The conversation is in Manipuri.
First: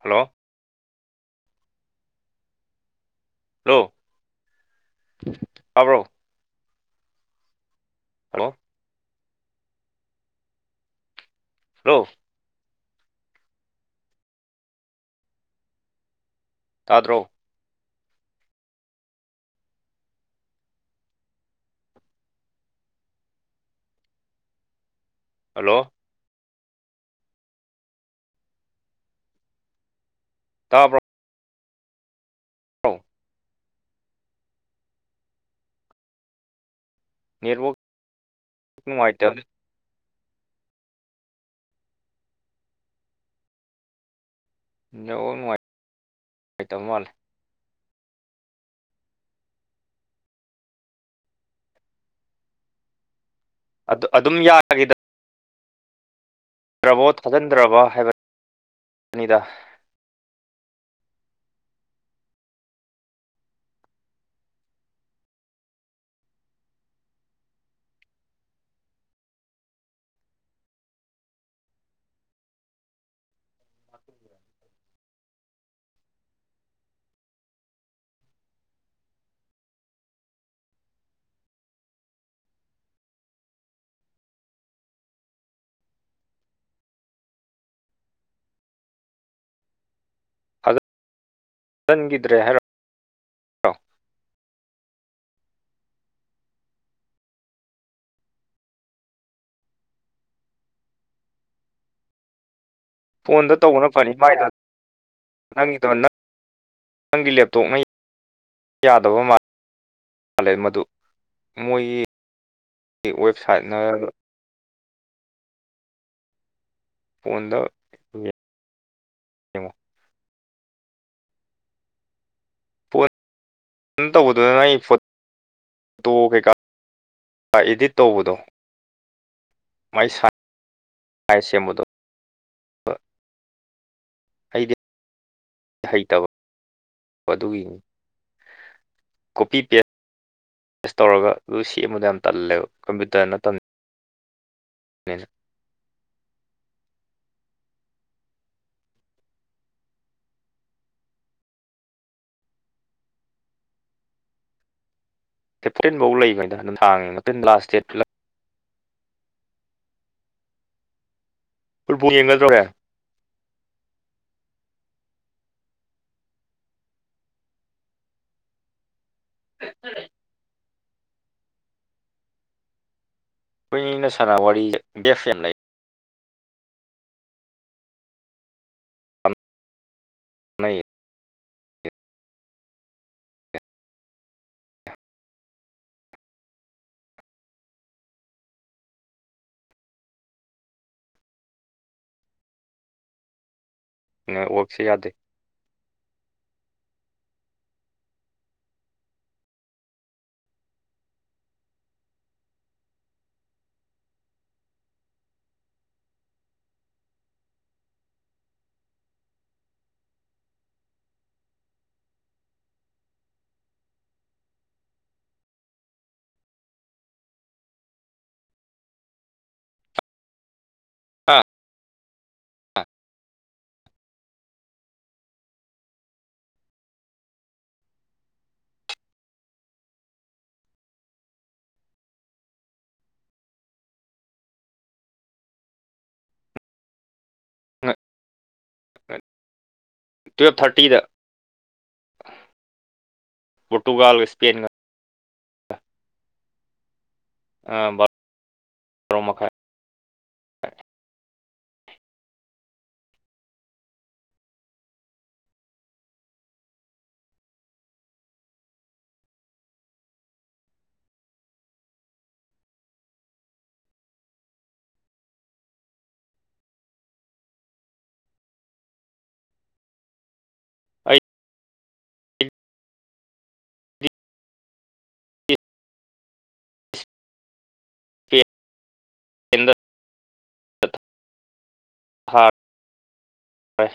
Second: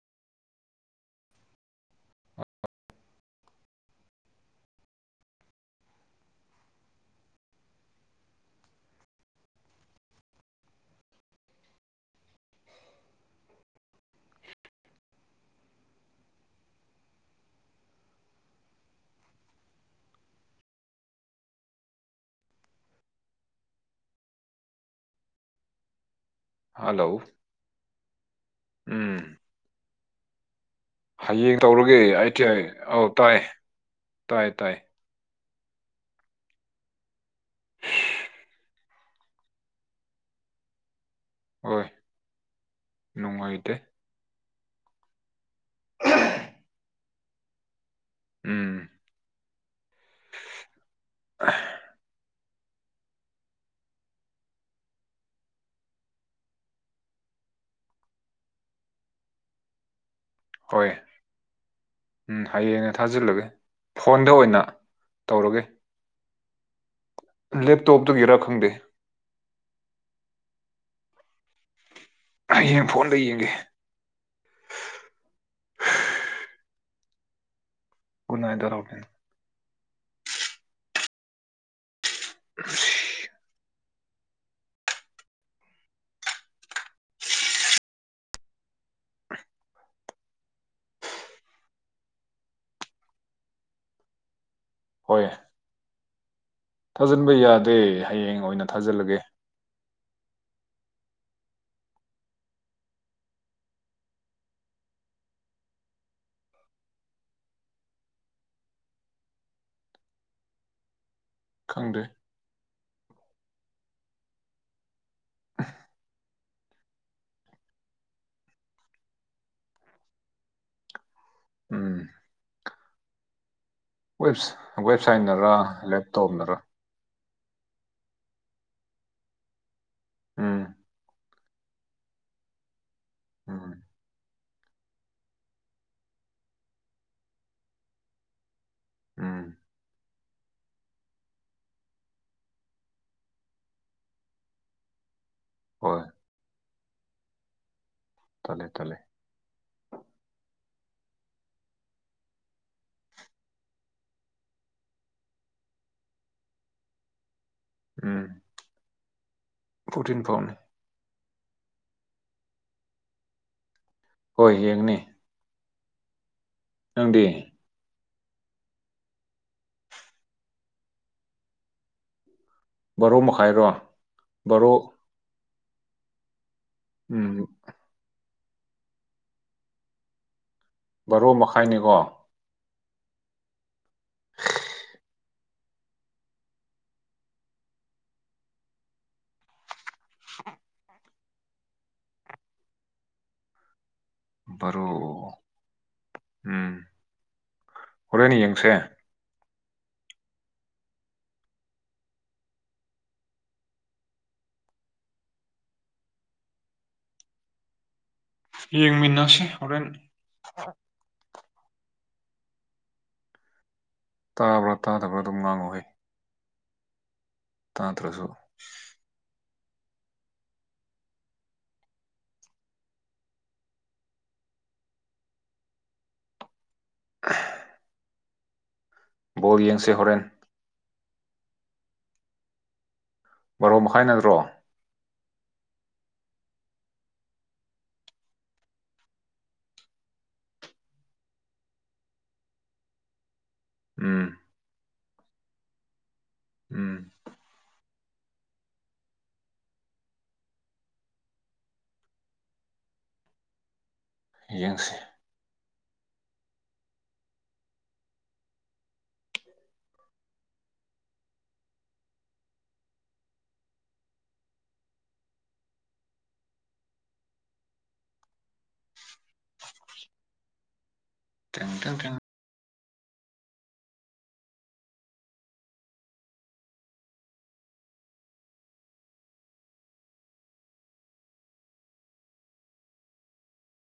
ꯍꯜꯂꯣ ꯍꯜꯂꯣ ꯇꯥꯕ꯭ꯔꯣ ꯍꯜꯂꯣ ꯍꯜꯂꯣ ꯇꯥꯗ꯭ꯔꯣ ꯍꯜꯂꯣ ꯍꯜꯂꯣ ꯎꯝ ꯇꯥꯕꯔꯣ ꯍꯌꯦꯡ ꯇꯧꯔꯒꯦ ꯑꯩꯇꯤ ꯑꯩ ꯑꯧ ꯇꯥꯏ ꯇꯥꯏ ꯇꯥꯏ ꯅꯦꯠꯋꯥꯔꯛ ꯅꯨꯡꯉꯥꯏꯇꯝꯅꯤ ꯍꯣꯏ ꯅꯨꯡꯉꯥꯏꯇꯦ ꯅꯨꯡꯉꯥꯏ ꯅꯨꯡꯉꯥꯏꯇꯕ ꯃꯥꯜꯂꯦ ꯎꯝ [unintelligible] ꯑꯗꯨ ꯑꯗꯨꯝ ꯌꯥꯔꯒꯤꯗ ꯗ꯭ꯔꯕꯣ ꯊꯥꯖꯤꯟꯗ꯭ꯔꯕ ꯍꯥꯏꯕ ꯑꯅꯤꯗ ꯍꯣꯏ ꯎꯝ ꯍꯌꯦꯡꯅ ꯊꯥꯖꯤꯜꯂꯒꯦ ꯐꯣꯟꯗ ꯑꯣꯏꯅ ꯇꯧꯔꯒꯦ ꯂꯦꯞꯇꯣꯞꯇꯨꯒꯤꯔꯥ ꯈꯪꯗꯦ ꯍꯌꯦꯡ ꯐꯣꯟꯗ ꯌꯦꯡꯒꯦ ꯒꯨꯅꯥꯏꯗꯧꯔꯥꯎꯅꯤ [unintelligible] ꯊꯥꯖꯟꯒꯤꯗ꯭ꯔꯦ ꯍꯥꯏꯔꯣ ꯍꯣꯏ ꯊꯥꯖꯤꯟꯕ ꯌꯥꯗꯦ ꯍꯌꯦꯡ ꯑꯣꯏꯅ ꯊꯥꯖꯤꯜꯂꯒꯦ ꯐꯣꯟꯗ ꯇꯧꯕꯅ ꯐꯅꯤ ꯃꯥꯏꯗꯣ ꯅꯪꯒꯤꯗꯣ ꯅꯪ ꯅꯪꯒꯤ ꯂꯦꯞꯇꯣꯞꯅ ꯌꯥꯗꯕ ꯃꯥꯜꯂꯦ ꯃꯥꯜꯂꯦ ꯃꯗꯨ ꯈꯪꯗꯦ ꯃꯣꯏꯒꯤ ꯋꯦꯕꯁꯥꯏꯠꯅ [unintelligible] ꯐꯣꯟꯗ [unintelligible] ꯌꯦꯡꯉꯣ ꯎꯝ ꯐꯣꯟ ꯋꯦꯕ ꯇꯧꯕꯗꯨꯗꯅ ꯑꯩ ꯋꯦꯕꯁꯥꯏꯠꯅꯔ ꯐꯣꯇꯣ ꯀꯩꯀꯥ ꯂꯦꯞꯇꯣꯞꯅꯔ ꯏꯗꯤꯠ ꯇꯧꯕꯗꯣ ꯃꯥꯏ ꯎꯝ ꯁꯥꯏ ꯁꯦꯝꯕꯥ ꯗꯣ ꯎꯝ ꯍꯩꯗꯤ ꯍꯩꯇꯕ ꯑꯗꯨꯒꯤꯅꯤ ꯎꯝ ꯀꯣꯄꯤ ꯄꯦꯁ ꯄꯦꯁ ꯇꯧꯔꯒ ꯑꯗꯨ ꯁꯤ ꯑꯃꯗ ꯌꯥꯝ ꯇꯜꯂꯦꯕ ꯀꯝꯄ꯭ꯌꯨꯇꯔ ꯅꯠꯇꯕꯗ [unintelligible] ꯍꯣꯏ ꯇꯂꯦ ꯇꯂꯦ ꯐꯤꯞꯇꯤꯟꯐꯥꯎ ꯂꯩꯈꯅꯤꯅ ꯑꯗꯨꯝ ꯍꯥꯡꯉꯦ ꯉꯥꯛꯇꯤꯟ ꯂꯥꯁ ꯗꯦꯠ [unintelligible] ꯄꯣꯔꯣꯇꯤꯟ ꯄꯥꯎꯅꯤ ꯐꯨꯠꯕꯣꯜ ꯌꯦꯡꯅꯗ꯭ꯔꯣꯔꯦ ꯍꯣꯔꯦꯟ ꯍꯣꯏ ꯌꯦꯡꯅꯤ ꯅꯪꯗꯤ [unintelligible] ꯕꯔꯣ ꯃꯈꯥꯏꯔꯣ ꯈꯣꯏꯅꯤꯅ ꯁꯥꯟ ꯅ ꯋꯥꯔꯤ ꯕꯥꯔꯣ ꯗꯦꯐꯦꯝ ꯂꯩ ꯎꯝ ꯂꯩ ꯕꯥꯔꯣ ꯃꯈꯥꯏꯅꯤꯀꯣ [unintelligible] ꯅꯦꯠꯋꯥꯛꯁꯦ ꯕꯔꯣ ꯌꯥꯗꯦ ꯎꯝ ꯍꯣꯔꯦꯟꯅꯦ ꯌꯦꯡꯈ꯭ꯔꯦ ꯌꯦꯡꯃꯤꯟꯅꯁꯦ ꯍꯣꯔꯦꯟ ꯇꯥꯕ꯭ꯔꯥ ꯇꯥꯗꯕ꯭ꯔꯥ ꯑꯗꯨꯝ ꯉꯥꯡꯉꯛꯍꯦ ꯇꯥꯠꯇ꯭ꯔꯁꯨ ꯑꯥ ꯑ ꯕꯣꯜ ꯌꯦꯡꯁꯦ ꯍꯣꯔꯦꯟ ꯕꯥꯔꯣ ꯃꯈꯥꯏ ꯅꯠꯇ꯭ꯔꯣ ꯇꯨꯌꯦꯜꯞ ꯊꯥꯔꯇꯤꯗ ꯄꯣꯔꯇꯨꯒꯜ ꯎꯝ ꯏꯁꯄꯦꯟ ꯎꯝ ꯑ ꯇꯔꯣ ꯃꯈꯥꯏ ꯌꯦꯡꯁꯤ ꯑꯩ ꯇ ꯇ ꯭ꯔ [unintelligible] ꯍꯥꯥ ꯍꯣꯏ